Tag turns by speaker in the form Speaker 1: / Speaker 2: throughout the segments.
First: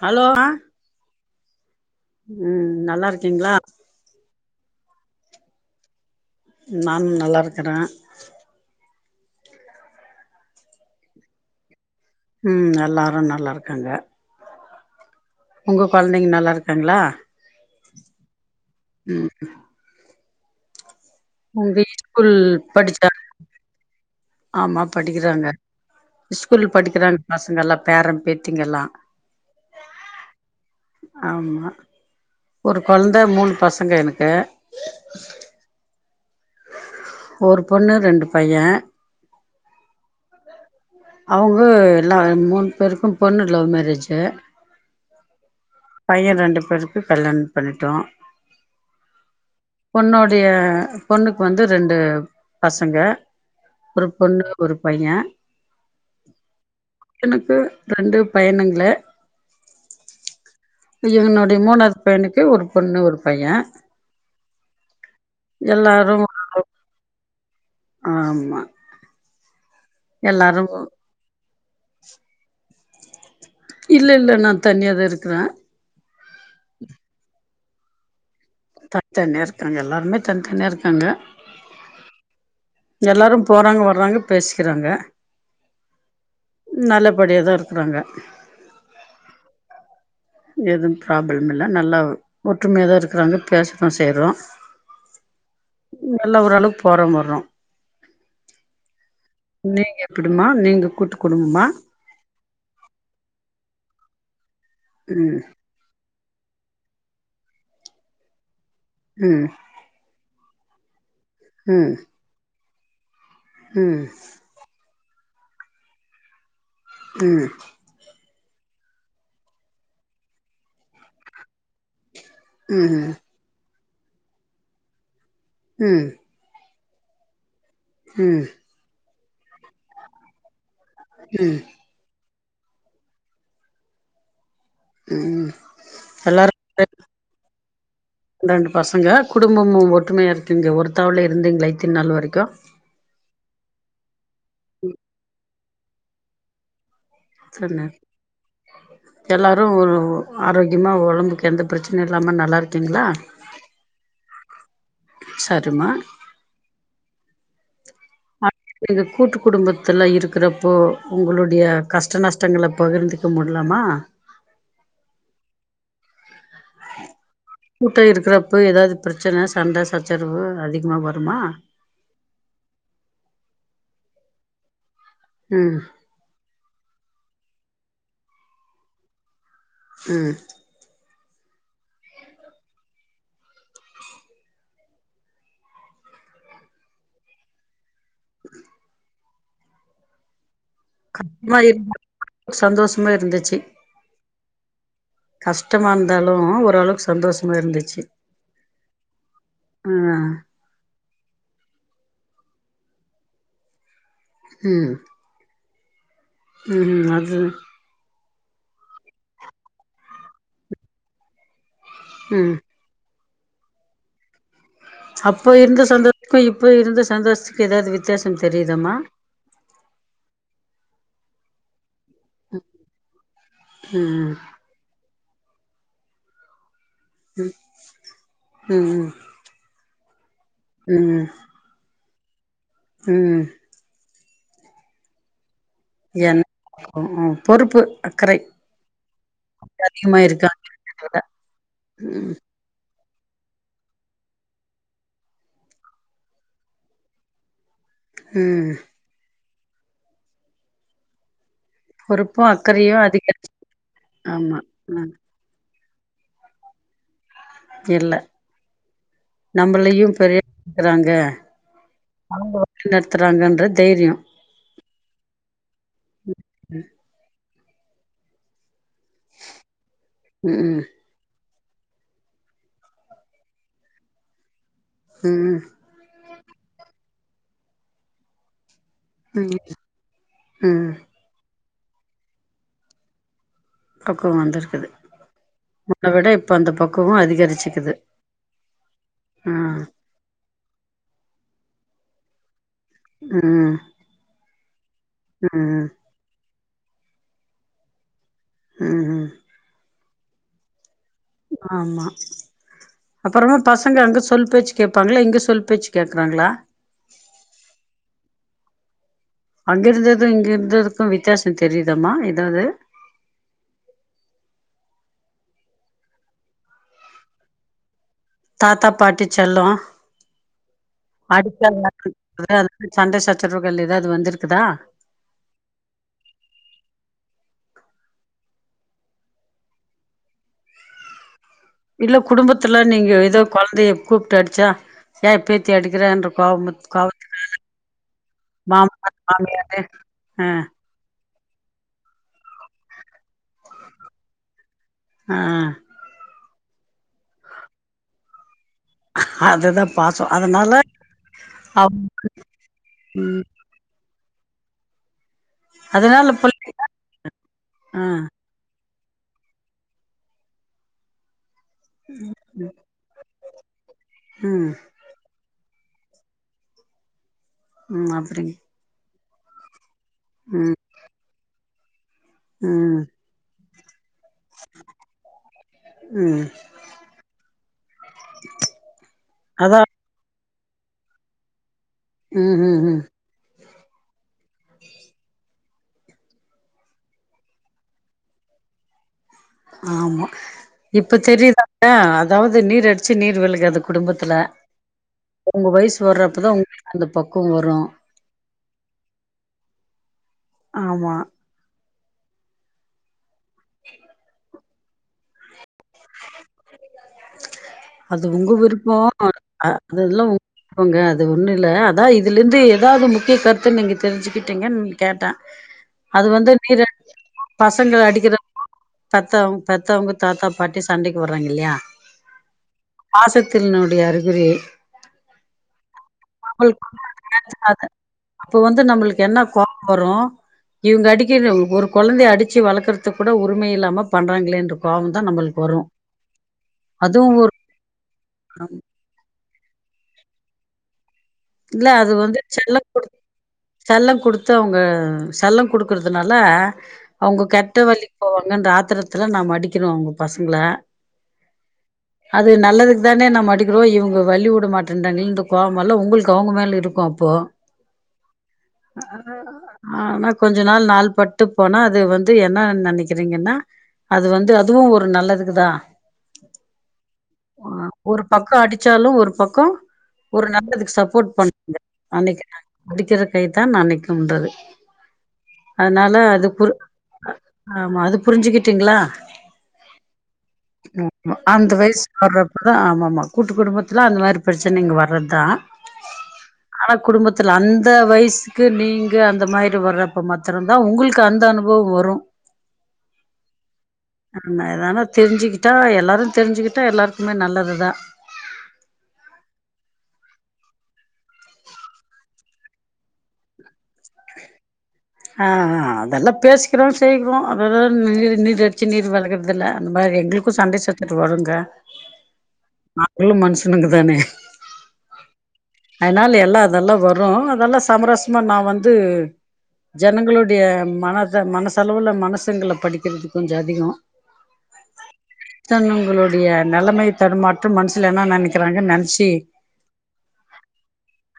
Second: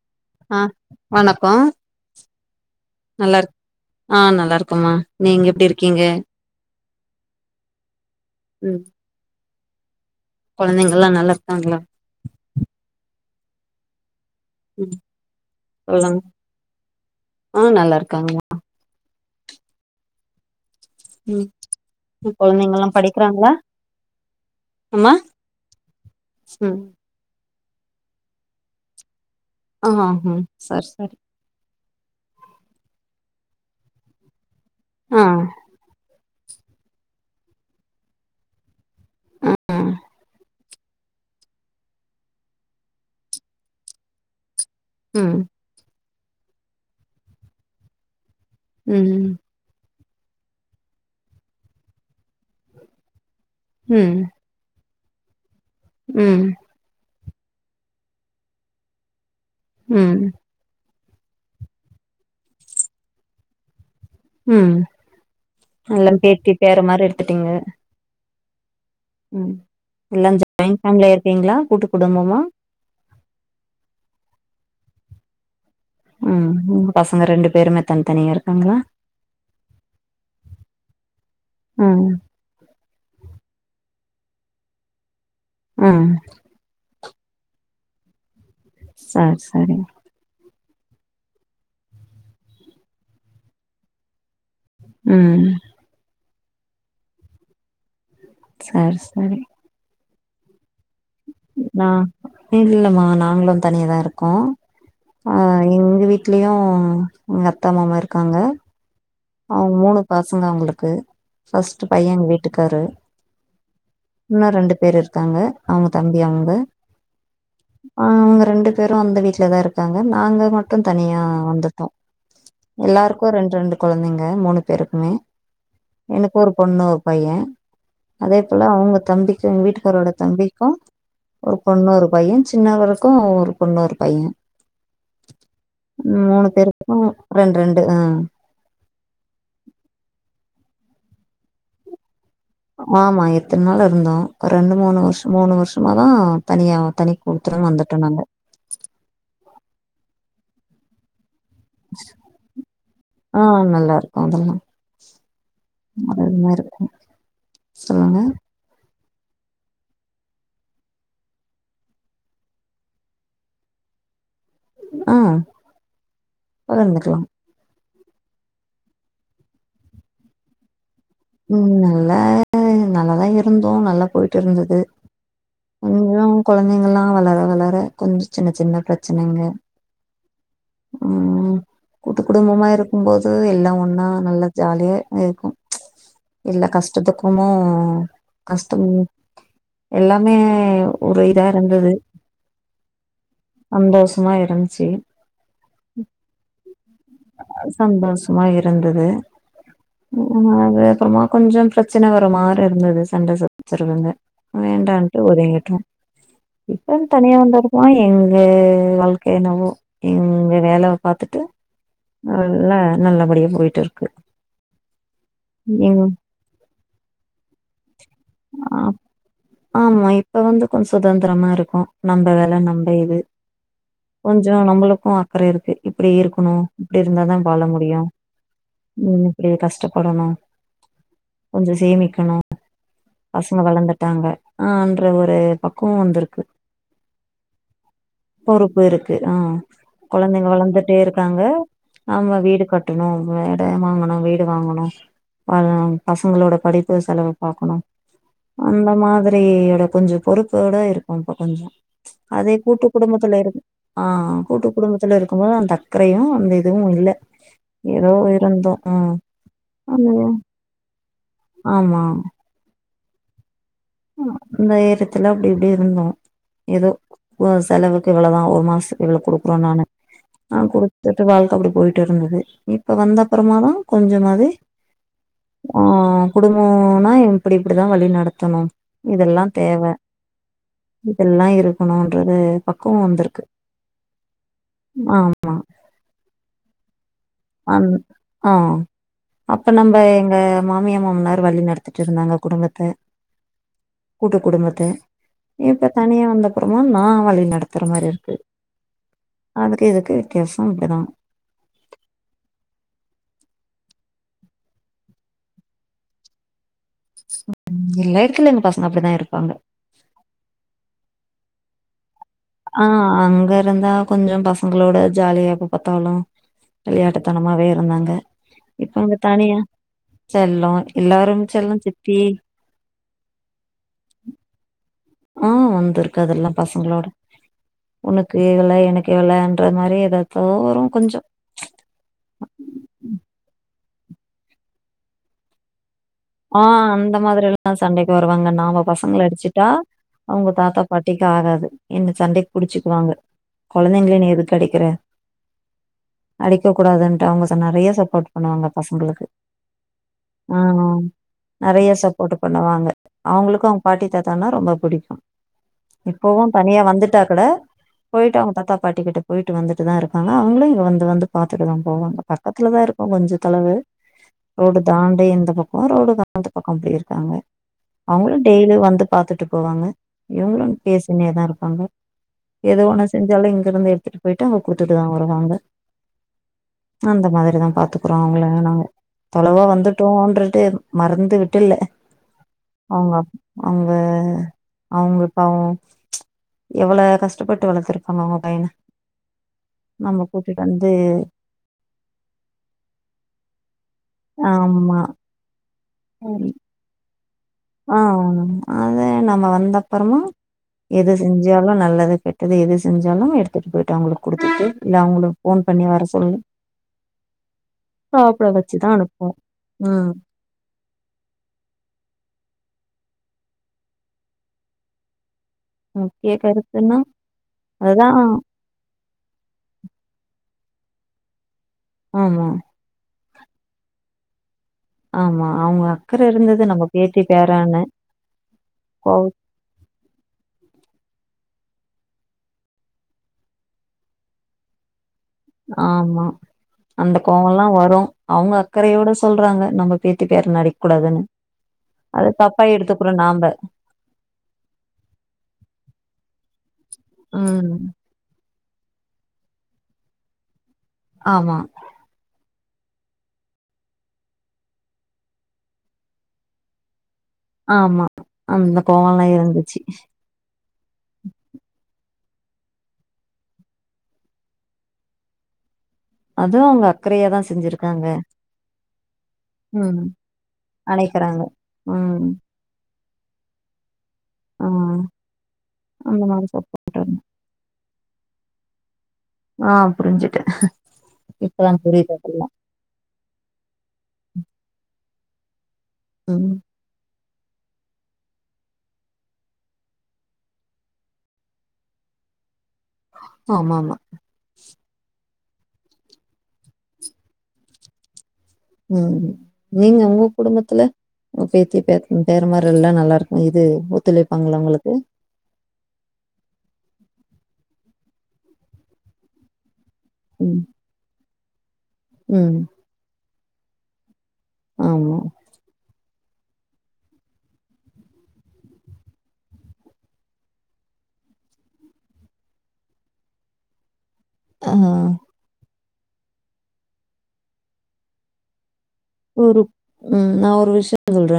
Speaker 1: Hello
Speaker 2: ஆ வணக்கோ
Speaker 1: உம் நல்லா இருக்கீங்ளா
Speaker 2: அமா நீங்க எப்டி இருக்கீங்க
Speaker 1: நானு நல்லா இருக்குறே
Speaker 2: கொழந்தைங்கலா நல்லா இருக்காங்ளா
Speaker 1: உம் எல்லாரு நல்லா இருக்காங்க
Speaker 2: உம்
Speaker 1: உங்க கொழந்தைங்க நல்லா இருக்காங்ளா
Speaker 2: ஆ நல்லா இருக்காங்கமா
Speaker 1: உம்
Speaker 2: ம்
Speaker 1: உங்க ஸ்கூல்
Speaker 2: கொழந்தைங்கல்லா
Speaker 1: படிச்சா
Speaker 2: படிக்கிறாங்களா
Speaker 1: ஆமா
Speaker 2: அம்மா
Speaker 1: படிக்குறாங்க ஸ்கூல்
Speaker 2: ம்
Speaker 1: படிக்குறாங்க பசங் அங்கெல்லா பேரே பேத்திங்கெல்லா
Speaker 2: ஆ ஆ சரி சரி
Speaker 1: ஆமா ஒரு கொழந்த மூனு பசங்க எனக்கு
Speaker 2: ஆ
Speaker 1: ஒரு பொண்ணு ரெண்டு பைய
Speaker 2: ஆஹ் ஆ
Speaker 1: அவுங்க எல்லா மூனு பேருக்கு பொண்ணு லவ் மேரேஜு
Speaker 2: உம்
Speaker 1: பைய ரெண்டு பேருக்கு கல்யாணம் பண்ணிட்டோ
Speaker 2: உம் ம்
Speaker 1: பொண்ணோடைய பொண்ணுக்கு வந்து ரெண்டு பசங்க ஒரு பொண்ணு ஒரு பைய
Speaker 2: உம்
Speaker 1: எனக்கு ரெண்டு பையனுங்களே
Speaker 2: உம்
Speaker 1: என்னுடைய மூனாவது பையனுக்கு ஒரு பொண்ணு ஒரு பைய
Speaker 2: உம் எல்லாம் பேத்தி பேர மாரி எடு த்துட்டீங்க
Speaker 1: ஆமா
Speaker 2: ம் எல்லா
Speaker 1: எல்லாரும்
Speaker 2: ஜாயின் ஃபேமிலியா இருக்கீங்களா கூட்டு குடும்பமா
Speaker 1: தனியாதா இருக்குற
Speaker 2: ம் உங்க பசங்க ரெண்டு பேருமே தனி தனியா இருக்
Speaker 1: தனித்தனியா இருக்காங்க எல்லாருமே தனித்தனியா இருக்காங்க
Speaker 2: ம்
Speaker 1: எல்லாரு போறாங்க வர்றாங்க பேசிக்கிறாங்க
Speaker 2: ம்
Speaker 1: நல்லபடியாதா இருக்குறாங்க
Speaker 2: சார் சாரி
Speaker 1: எதும் பிராபுளம் இல்ல நல்லா ஒற்றுமையாதா இருக்குறாங்க பேசதா செய்றோ
Speaker 2: ம்
Speaker 1: எல்லா ஓரளவுக்கு போறோ வர்றோ
Speaker 2: சேர் சேரி
Speaker 1: நீங்க எப்டிமா நீங்க கூட்டு குடும்பமா
Speaker 2: நா இல்லம்மா நாங்களும் தனியாதா இருக்கோ ஆ
Speaker 1: ம்
Speaker 2: எங்க வீட் ட்லியு எங்க அத்த மாமா இருக்காங்க
Speaker 1: ம்
Speaker 2: அவ மூணு பஸ் ங்க அவுங்களுக்கு ஃபஸ்ட்டு
Speaker 1: ம்
Speaker 2: பைய எங்க வீட்டுக் க்காரு
Speaker 1: ம்
Speaker 2: இன்னு ரெண்டு பேர் இருக் காங்க அவுங்க தம்பி அங்க
Speaker 1: ம்
Speaker 2: அவுங்க ரெண்டு பேரு அந்த வீட்லதா இருக்காங்க நாங்க மட்டும் தனியா வந்துட்டோ
Speaker 1: ம்
Speaker 2: எல்லாருக்கு ரெண் ரெண்டு கொழந்தைங்க மூணு பேருக்குமே
Speaker 1: ம்
Speaker 2: எனக்கு ஒரு பொண்ணு ஒரு பைய அதே
Speaker 1: ம்
Speaker 2: போல அவுங்க தம்பிக்கு எங்க வீட்டுக்காரோட தம்பி க்கு ஒரு பொண்ணு ஒரு பையஞ்சு சின்னவருக்கு ஒரு பொண்ணு ஒரு பைய
Speaker 1: ம்
Speaker 2: ம் மூனு
Speaker 1: எல்லாரு
Speaker 2: பேருக்குமே ரெண் ரெண்டு ஆ
Speaker 1: ரெண்டு பசங்க குடும்பமும் ஒற்றுமையா இருக்கீங்க ஒருத்தாவ்லே இருந்தீங்க இத்தின் நாள் வரைக்கும்
Speaker 2: ஆமா எத்தின் நாள் இருந்தோ ரெண்டு மூனு வருஷோ மூனு வருஷ் நம்மதா தனியாவு தனி குடுத்தனம்
Speaker 1: தின்ன
Speaker 2: வந்துட்டோம் நாங்க.
Speaker 1: எல்லாரும் ஒரு ஆரோக்கியமா ஒடம்பு எந்த பிரச்சனையு இல்லாம நல்லாருக்கீங்ளா
Speaker 2: மொத இருந்தே இருக்கும் சொல்லுங்க
Speaker 1: நீங்க கூட்டு குடும்பத்துல இருக்கிறப்போ உங்களுடைய கஷ்ட நஷ்டங்கள பகிர்ந்துக்க முட்லாமா
Speaker 2: ஆ பகிர்ந்துக்லாம்
Speaker 1: கூட்ட இருக்றப்ப ஏதாது பிரச்சன சண்ட சச்சரவு அதிகமா‌ வ
Speaker 2: ம் நல்ல நல்லாதா இருப் ருந்தோ நல்லா போய்ட்டு இருந்தது
Speaker 1: ம்
Speaker 2: நீங்ளு குழந்தைங்கலாம் வளர வளர கொஞ் சின்ன சின்ன பிரச்சனைங்க
Speaker 1: ம்
Speaker 2: ம் கூட்டு குடும்பமா இருக்கும்போது எல்லா ஒன்னா நல்ல ஜாலியா இருக்கும் எல்லா கஷ்டத்துக்குமோ கஷ்டம் எல்லம்மே
Speaker 1: கட்மா இருந்தாலும் சந்தோஷமா இருந்துச்சு
Speaker 2: நம்ச்சி
Speaker 1: கஷ்டமா இருந்தாலு ஓரளவுக்கு சந்தோஷமா
Speaker 2: ஆ
Speaker 1: இருந்துச்சு
Speaker 2: சந்தோஷமா இருந்துது
Speaker 1: ஆ
Speaker 2: ம் [unintelligible] கொஞ்சோ பிரச் பிரச்சின வர மாரி இருந்தது சண்ட சச்சறவுங்க
Speaker 1: ம்
Speaker 2: வேண்டான்ட்டு ஒதுங்கிட்டோ இப்பன்
Speaker 1: ம்
Speaker 2: தனியா
Speaker 1: அது
Speaker 2: வந்து இருக்கோமா எங் ஏ வாழ்க்கை என்னவோ இங் கு வேல பாத்துட்டு
Speaker 1: ம்
Speaker 2: அதுல நல்லபடியும் போயிட்டு இருக்கு
Speaker 1: அப்ப இருந்த
Speaker 2: எங்
Speaker 1: சொந்தத்துக்கு இப்ப இருந்தஸ் சந்தோஷத்துக்கு எதாவது வித் வித்தியாசோ
Speaker 2: ஆ
Speaker 1: தெரியுதாமா
Speaker 2: ஆமா இப்ப வந்து கொஞ்சோ சுதந்துரமா இருக்கோ நம்ப வேல நம்ப இது
Speaker 1: ம்
Speaker 2: கொஞ்சோ நம்மளுக்கு அக்கற இருக்கு இப்புடி இருக்கணு இப்புடி இருந்தாதா வாழ முடியு ம் இப்புடி கஷ்டப் படணு
Speaker 1: ம்
Speaker 2: கொஞ்சோ சேமிக் கனு
Speaker 1: ம்
Speaker 2: பசங்க வளந்த டாங்க ஆன்ற ஒரு பக் குவோ வந்துருக்கு
Speaker 1: என் பொறுப்பு அக்கறை
Speaker 2: பொறுப்பு இருக்கு அ கொழந்தைங்க வளந்துட்டே இருக்காங்க நாம வீடு கட் கட்டணும் எடம் வாங்கணு வீடு வாங்கணு பசங்களோட படிப்பு செலவு பாக்கணு
Speaker 1: ம்
Speaker 2: அந்த மாதர் ரியோட கொஞ்சோ பொறுப்போட இருக்கோம் இப்ப கொஞ்சோ
Speaker 1: பொறுப்பு
Speaker 2: அதே கூட்டு
Speaker 1: அக்கறையு
Speaker 2: குடும்பத்துல
Speaker 1: அதிகரிச்சு
Speaker 2: இருந் ஆ
Speaker 1: ஆமா
Speaker 2: கூட்டு
Speaker 1: ம்
Speaker 2: குடும்பத்துல இருக்கும்போது அந்தக் அக்கறையு அந்த இதுவு இல்ல எதோ
Speaker 1: இல்ல
Speaker 2: இருந்தோ ம்
Speaker 1: நம்மளையு
Speaker 2: ம்
Speaker 1: பெரிய க்குறாங்க
Speaker 2: ஆமா
Speaker 1: அவங்க வழி நடத்துறாங்கன்ற தைரியோ
Speaker 2: அ இந்த எடத்துல அப்டி இப்டி இருந்தோ எதோ செலவுக்கு இவ்ளோதா ஒரு மாசத் இவ்ளோ குடுக்குறோ நானு
Speaker 1: ம்
Speaker 2: ஆ
Speaker 1: ம்
Speaker 2: குடுத்துட்டு வாழ்க்க அப்புடி போயிட்டு இருந்தது இப்ப வந்த அப்புறமாதா கொஞ்சமாது
Speaker 1: ம்
Speaker 2: குடும்போன்னா இப்டி இப்டிதா வழி நடத்தணு இதெல்லா
Speaker 1: ம்
Speaker 2: தேவ
Speaker 1: ம்
Speaker 2: இதெல்லா இருக் இருக்கணுன்றது பக்குவோ வந்துருக்கு
Speaker 1: பக்குவம் வந்துருக்குது முன்ன விட இப்ப அந்த பக்
Speaker 2: அன் ஆஹ
Speaker 1: ஆ
Speaker 2: அப்ப நம்ப எங்க மாமியா மாமனார் வழி நடத்திட்டு இருந்தாங்க குடும்பத்த து
Speaker 1: ம்
Speaker 2: கூட்டு குடும்ப த
Speaker 1: ம்
Speaker 2: இப்ப தனியா வந்த அப்புறமா நான் வழி நடத்துற மாரி இருக்கு
Speaker 1: ம்
Speaker 2: அதுக்கு எதுக்கு எசும் அப்டி தான்
Speaker 1: அப்புறமா பசங்க அங்க சொல் பேச் கேப்பாங்களா இங்க சொல் பேச் கேக்குறாங்களா
Speaker 2: எல்லா எடத்துலயும் எங்க பசங்க அப்டிதான் இருக்
Speaker 1: அங்க இருந்ததும் இங்க இருந்ததுக்கும் வி வித்தியாசம் தெரியுதமா
Speaker 2: ஆஹ அங்க இருந்தா கொஞ்சம் பசங்களோட ஜாலியா எப்ப பாத்தாலும் விளையாட்டுத்தனமாவே இருந்தாங்க
Speaker 1: தாத்தா
Speaker 2: இப்ப இங்க
Speaker 1: பாட்டி
Speaker 2: தனியா
Speaker 1: செல்லம்
Speaker 2: செல்லம் எல்லாரும்
Speaker 1: அடிக்கல
Speaker 2: செல்லம்
Speaker 1: அப்டி
Speaker 2: சித்தி
Speaker 1: எதா சண்டை சச்சரவுகள் ஏதாவது வந்திருக்குதா
Speaker 2: ஆஹ வந்திருக்கு அதெல்லாம் பசங்களோட உனக்கு எவ்ள எனக்கு எவ்ளன்ற மாரி ஏதா தோரும் கொஞ்சம்
Speaker 1: இல்ல குடும்பத்துல நீங்க ஏதோ கொழந்தைய கூப்ட்டு அடிச்சா ஏன் பேத்தி அடிக்
Speaker 2: ஆஹ அந்த மாதிரிலாம் சண்டைக்கு வருவாங்க நாம
Speaker 1: மாமனார்
Speaker 2: பசங்கள அடிச்சுட்டா
Speaker 1: மாமியாரு ஆ
Speaker 2: அவுங்க தாத்தா பாட்டி ஆகாது என்ன சண்டைக்கு புடிச்சுக்குவாங்க குழந்தைங்கள நீ எதுக்கு அடிக்கிற
Speaker 1: ஆஹ
Speaker 2: அடிக்ககூடாதுன்டு அவுங்க நிறைய சப்போர்ட் பண்ணுவாங்க பசங்களுக்கு.
Speaker 1: அதுதான் பாசம்
Speaker 2: ஆ
Speaker 1: அதனால
Speaker 2: நெறைய
Speaker 1: அவங்க
Speaker 2: சப்போர்ட் பண்ணுவாங்க
Speaker 1: ம்
Speaker 2: அவுங்களுக்கும் அவுங்க பாட்டி பட் ஆனா ரொம்ப பிடிக்கும்
Speaker 1: அதனால
Speaker 2: இப்பவும் தனியா
Speaker 1: புள்ளைங்க
Speaker 2: வந்துட்டா கூட
Speaker 1: ஆ
Speaker 2: போயிட்டு அவுங்க தாத்தா பாட்டிகிட்ட போயிட்டு வந்துட்டுதான் இருக்குங்க அவுங்களும் இங்க வந்து வந்து பாத் துடுதான் போவோம் பக்கத்துல தான் இருக்கும் கொஞ்சம் தளவு
Speaker 1: ம்
Speaker 2: ரோடு தாண்டி இந்த பக் போ ரோடுக்கு அந்த பக்கம் அப்படி இருக்காங்க
Speaker 1: ம்
Speaker 2: அவுங்களும்
Speaker 1: அப்டிங்
Speaker 2: டெய்லி வந்து பாத்துட்டு போவாங்க இவங்களும்
Speaker 1: ம்
Speaker 2: பேசினுதான் இருப்பாங்க எது
Speaker 1: ம்
Speaker 2: ஒண்ணு செஞ்சாலு இங் அது நம்ம எடுத்துட்டு போயிட்டு அவுங்க கொடுத்துட்டுதா வருவாங்க
Speaker 1: ம்
Speaker 2: அந்த மாதிரிதா பாத்துக்குறோ அவுங்கள நாங்க தொலவா
Speaker 1: அதா
Speaker 2: வந்துட்டோம்ன்ற [unintelligible] விட்டு மறந்து விட்டுல
Speaker 1: ம் ம் ம்
Speaker 2: அவுங்க அவுங்க பாவோ எவ்ளோ கஷ்டப்பட்டு வளர்த்துருப்பாங்க அவுங்க பைய்யன
Speaker 1: ஆமா இப்ப தெரிதா அதாவ்து நீர் அடிச்சு நீர் வெலுகாது குடும்பத்துல
Speaker 2: ஆமாம்
Speaker 1: உங்க வயசு போறப்பதா உங்ளுக் அந்த இப்போ
Speaker 2: ஆ அது நம்ம வந்தப்றமா எது
Speaker 1: ஆமா
Speaker 2: செஞ்சாலு நல்லது எட்டுது எது செஞ்சாலு எடுத் எடுத்துட்டு போயிட்டு அவுங்களுக் குடுத்துட்டு இல்ல அவுங்களுக்கு ஃபோன் பண்ணி வர சொல்லு
Speaker 1: அது உங்க
Speaker 2: வச்சுதான்
Speaker 1: விருப்போ
Speaker 2: அனுப்புவோம்.
Speaker 1: அது
Speaker 2: ம்.
Speaker 1: அதெல்லா விருப்பங்க அது ஒண்ணு இல்ல அதா இதுல இருந்து ஏதாவ்து முக்கிய கருத்து நீங்க தெரிஞ்சுக்கிட்டிங்கன்னு கேட்டா அது
Speaker 2: முக்கிய
Speaker 1: வந்து நீர்
Speaker 2: கருத்துன்னா
Speaker 1: பசங்க
Speaker 2: அதுதான்
Speaker 1: அடிக்கிற பெத்தவங் பெத்தவங்க தாத்தா பாட்டி சண்டைக்கு வர்றாங்கே இல்லயா
Speaker 2: ஆமா
Speaker 1: பாசத்தின்னுடைய அறிகுறி
Speaker 2: ஆமா. அவங்க அக்கறை இருந்தது நம்ம பேத்தி பேரான்னு
Speaker 1: அப்ப வந்து
Speaker 2: கோவ
Speaker 1: நம்மளுக்கு என்ன கோவோவரு இவுங்க அடிக் இரு ஒரு குழந்தை அடிச்சு வளக்கற்து கூட உரிமை இல்லாம பண்றாங்களே இன்ற கோவோ தா நம்மளுக்கு வரு
Speaker 2: ஆமா அந்த
Speaker 1: அதுவு ஒரு
Speaker 2: கோவம்ல்லா வரூ அவுங்க அக்கறையோட சொல்றாங்க நம்ம பேத்தி பேரன அடிக்க கூடாதுன்னு
Speaker 1: இல்ல அது வந்து செல்லோ குடுத் செல்லோ குடுத்து அவுங்க செல்லோ குடுக்குற்துனால அவுங்க
Speaker 2: ம்.
Speaker 1: கெட்ட வழி போவாங்க அங்க அந்த அத்திரத்துல நாம அடிக்கிறோ உங்க பசங்கள
Speaker 2: ஆமா
Speaker 1: அது நல்லதுக்கு தானே நம அடிக்கிறோ இவுங்க வழி உட மாட்டேன்றாங்கலே கோவாமல்லா உங்களுக் கு அவங்க மேல இருக்கு அப் போ
Speaker 2: ஆமா. அந்த கோவம்லாம் இருந்துச்சு.
Speaker 1: ஆனா கொஞ்ச நாள் நாள் பட்டு போனா அது வந் து என்னன் நெனைக்கிறீங்கன்னா அது வந்து அதுவு ஒரு நல்லதுக்குதா
Speaker 2: அதுவு அவங்க அக்கறையாதா செஞ்சுருக்காங்க
Speaker 1: சாலு ஒரு பக்கோ ஒரு நல்லதுக்கு சப் போட்
Speaker 2: அணைக்கிறாங்க.
Speaker 1: பண்ணுங்க
Speaker 2: ம்.
Speaker 1: அன்னைக்குங்ளா அடிக்குற கைதான் அனைக் ன்றது
Speaker 2: ஆ.
Speaker 1: அதனால
Speaker 2: அந்த மாரி
Speaker 1: அது குர்
Speaker 2: சப்போர்ட்
Speaker 1: ஆமா அது புருஞ்சுக்கிட்டீங்களா
Speaker 2: ஆ புரிஞ்சுட்டே
Speaker 1: ஆமா
Speaker 2: இப்பதா
Speaker 1: அந்த வயசு
Speaker 2: புரியுது அதெல்லா
Speaker 1: வர்றப்பதா ஆமா ஆமா கூட்டு குடும்பத்துல அந்த மாரி பிரச்சனைங்க வர்றது தா
Speaker 2: ம்
Speaker 1: ஆனா குடும்பத் த்துல அந்த வயசுக்கு நீங்க அந்த மாரி வறப்ப மாத்துரந்தா உங்களுக்கு அந்த அனுபவோ வரு
Speaker 2: ஆமா ஆமா
Speaker 1: ஆன இதானா தெருஞ்சுக்கிட் டா எல்லாரு தெருஞ்சுக்கிட்டா எல்லாருக்குமே நல்லது தா
Speaker 2: ம் நீங்க உங்க குடும்பத்துல பேத்தி பே பேரமாருக எல்லா நல்லா இருக்கு இது ஒத்துழைப்பாங்களா உங்களுக்கு
Speaker 1: ஆ ஆ அதெல்லா பேசிக்கிறோ செய்றோ அதத நீர் நீர் அடுச்சு நீர் வெளகுறது இல்ல இந்த மார் எங்களுக்கு
Speaker 2: ம்
Speaker 1: சண்டை சச்றவு வரும் ங்க
Speaker 2: ம்
Speaker 1: இவளு மனுஷனுங்க தானே
Speaker 2: ஆமா
Speaker 1: அதனால எல்லா அதெல்லா வரு அதெல்லா சமரசமா நா வந்து ஜனங்களுடைய மனத மனசலவுல மனசுங்கள படிக்குறது கொஞ்சோ அதிகோ
Speaker 2: ஆ
Speaker 1: த்தன்ங்களுடைய நெலமை தடுமாற்றம் மனுசுல என்ன நெனைக்கிறாங்கன் நென்
Speaker 2: ஒரு ம் நா ஒரு விஷ்யோ சொல்ற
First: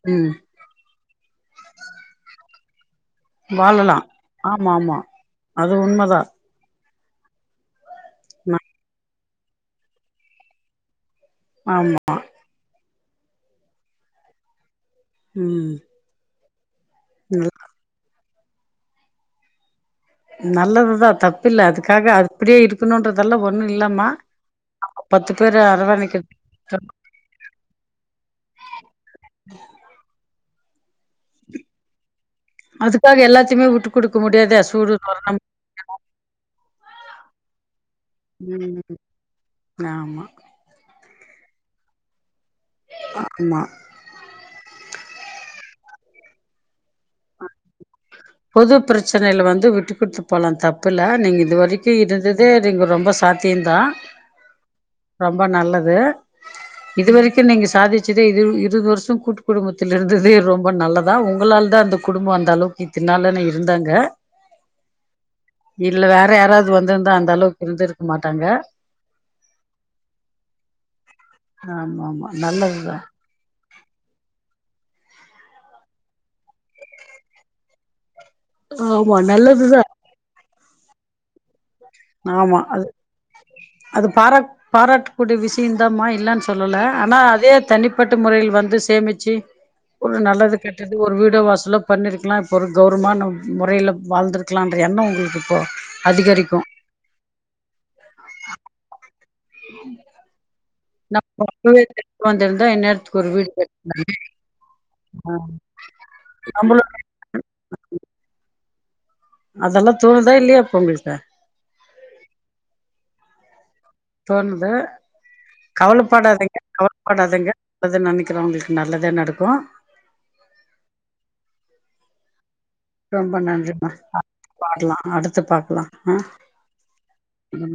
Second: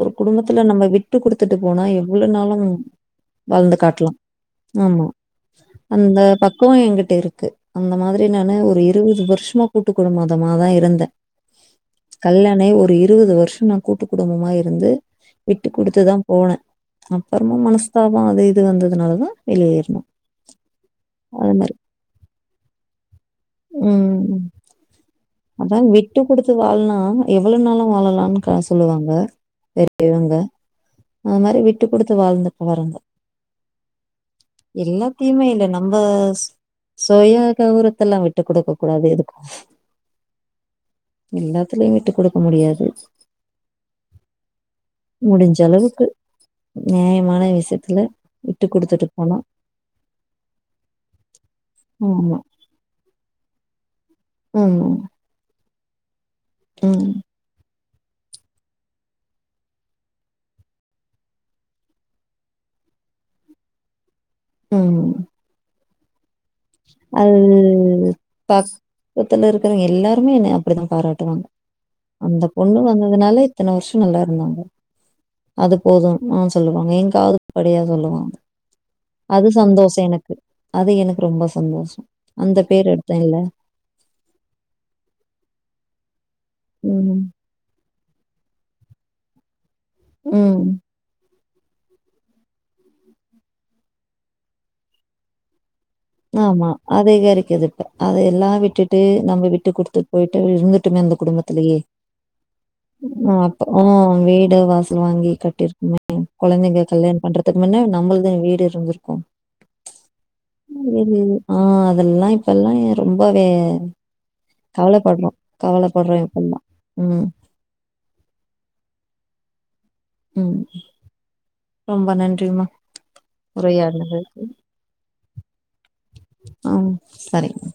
Speaker 2: ஒரு
Speaker 1: ம்
Speaker 2: குடும்பத்துல நம்ம விட்டு குடுத்துட்டு போனா எவ்ளோ நாளு ம் வாழ்ந்து
Speaker 1: வாழலா
Speaker 2: காட்லா ஆமா
Speaker 1: அது
Speaker 2: அந்த
Speaker 1: உண்மதா
Speaker 2: பக்குவோ ஏன்கிட் ட்டு இருக்கு அந்த மாதிரி
Speaker 1: ந
Speaker 2: நானு ஒரு இருவது பேர் ஷ்மா கூட்டு குடும்பதமாதா இருந்தே
Speaker 1: ஆமா
Speaker 2: கல்யாணோ ஆயி ஒரு இருவது வரு ஷமா கூட்டு குடும்பமா இருந்து விட்டு
Speaker 1: ம்
Speaker 2: குடுத்துதா போன
Speaker 1: ம்
Speaker 2: அப்புறமா மனஸ்தா போ அது இது வந்ததுனாலதா வெளியேறுனோ
Speaker 1: நல்லதுதா தப்பில்ல அதுக்காக அப்டியே இருக்கணுன்றதெல்லா ஒண்ணு இல்லம்மா பத்து பேர
Speaker 2: அதா
Speaker 1: அரவணைக்க
Speaker 2: விட்டு குடுத்து வாழலா எவ்வளவு நாளு வாழலான்னுக்கா சொல்லுவாங்க பெரியவ ங்க அது மாரி விட்டு குடுத்து வாழ்ந்துட்டு வரோங்க
Speaker 1: அதுக்காக எல்லாத்தையுமே விட்டு குடுக்க முடியாதே சூடு சொரணம்
Speaker 2: எல்லாத்தையுமே இல்ல நம்ப சுய கௌரவ த்தல்லா விட்டு குடுக்க
Speaker 1: ம்
Speaker 2: கூடாது எதுக்கு
Speaker 1: ஆமா
Speaker 2: எல்லாத்துலயு விட்டு குடு க்க முடியாது
Speaker 1: ஆமா
Speaker 2: முடிஞ்சளவுக்கு
Speaker 1: பொது
Speaker 2: குடுத்துட்டு போனா
Speaker 1: பிரச்சனைல வந்து விட்டு குடுத்து போலா தப்பில்ல நீங்க இதுவரைக்கி
Speaker 2: ஆமா.
Speaker 1: இருந்ததே நீங்க ரொம்ப சாத் தியந்தா
Speaker 2: ஆமா.
Speaker 1: ரொம்ப நல்ல து
Speaker 2: ம்.
Speaker 1: இதுவரைக்கு நீங்க சாதி ச்சதே இது இருவது வருஷோ கூட்டு குடும்பத்தில இருந்ததே ரொம்ப நல்லதுதா உங்களால்தா அந்த குடும்போ அந்த அளவுக்கு இத்தினு நாளுனா இருந்தாங்க
Speaker 2: ம்
Speaker 1: இல்ல வேற யாராவது வந்திருந்தா அந்த
Speaker 2: அது
Speaker 1: அளவுக்கு இருந்திருக்க மாட்டாங்க
Speaker 2: பக்கத்துல இருக்கறவங்க எல்லாருமே என்ன அப்பிடிதா பாராட்டுவாங்க
Speaker 1: ஆமா ஆமா
Speaker 2: அந்த பொண்ணு
Speaker 1: நல்லதுதா
Speaker 2: வந்ததுனால இத்தன வருஷோ நல்லா இருந்தாங்க அது போதும்மான்னு சொல்லுவாங்க என் காதுபடியா சொல்லுவாங்க.
Speaker 1: ஆமா
Speaker 2: அது
Speaker 1: நல்லதுதா
Speaker 2: சந்தோஷோ எனக்கு அது எனக்கு ரொம்ப சந்தோசம்
Speaker 1: ஆமா அது அது பாரா பாராட்டக்கூடிய விஷயம்தாமா இல்லனு சொ சொல்லல ஆனா
Speaker 2: ம்.
Speaker 1: அதே தனிப்பட்ட முறையில் வந்து சேமிச்ச ச்சு ஒரு நல்லது
Speaker 2: ம்.
Speaker 1: கெட்டது ஒரு வீடு வாச ல பண்ணிருக்கலாம் இப்போ ஒரு கௌரவமான முறையில் வாழ்ந்தருக்கலான்ற எண்ணம் உங்களுக்கு இப்போ அதிகரிக்கும்
Speaker 2: அதிகரிக்குது இப்ப அத எல்லாம் விட்டுட்டு நம்ம விட்டு கொடுத்துட்டு போயிட்டு இருந்துட் அந்த
Speaker 1: நம்ம
Speaker 2: குடும்பத்திலயே
Speaker 1: அப்பவே தெரிஞ்சு வந்திருந்தா இந்நேரத்துக்கு ஒரு வீடு
Speaker 2: அப்ப
Speaker 1: கட்டிருப்போ
Speaker 2: ஆனா வீடு வாசல் வாங்கி கட்டிருக்குமே
Speaker 1: நம்மளு
Speaker 2: குழந்தைங்க கல்யாணம் பண்றதுக்கு முன்ன நம்மல்தும் வீ வீடு இருந்திருக்கும்
Speaker 1: அதெல்லாம் தோணுதா இல்ல இப்
Speaker 2: ஆஹ் அதெல்லாம் இப்பல்லாம் ரொம்ப வே [inaudible]
Speaker 1: தோணுது கவலைப்படாதீங்க
Speaker 2: இப்பல்லாம் ம்
Speaker 1: கவலைபடாதீங்க நல்லது நினைக்கிறவங்களுக்கு நல்லதே நடக்கும்
Speaker 2: உம் ரொம்ப நன்றிமா
Speaker 1: ரொம்ப நன்றிமா
Speaker 2: உரையாடுனதுக்கு
Speaker 1: பாக்கலா அடுத்து பாக்கலாம்
Speaker 2: ஹம் சரிங்க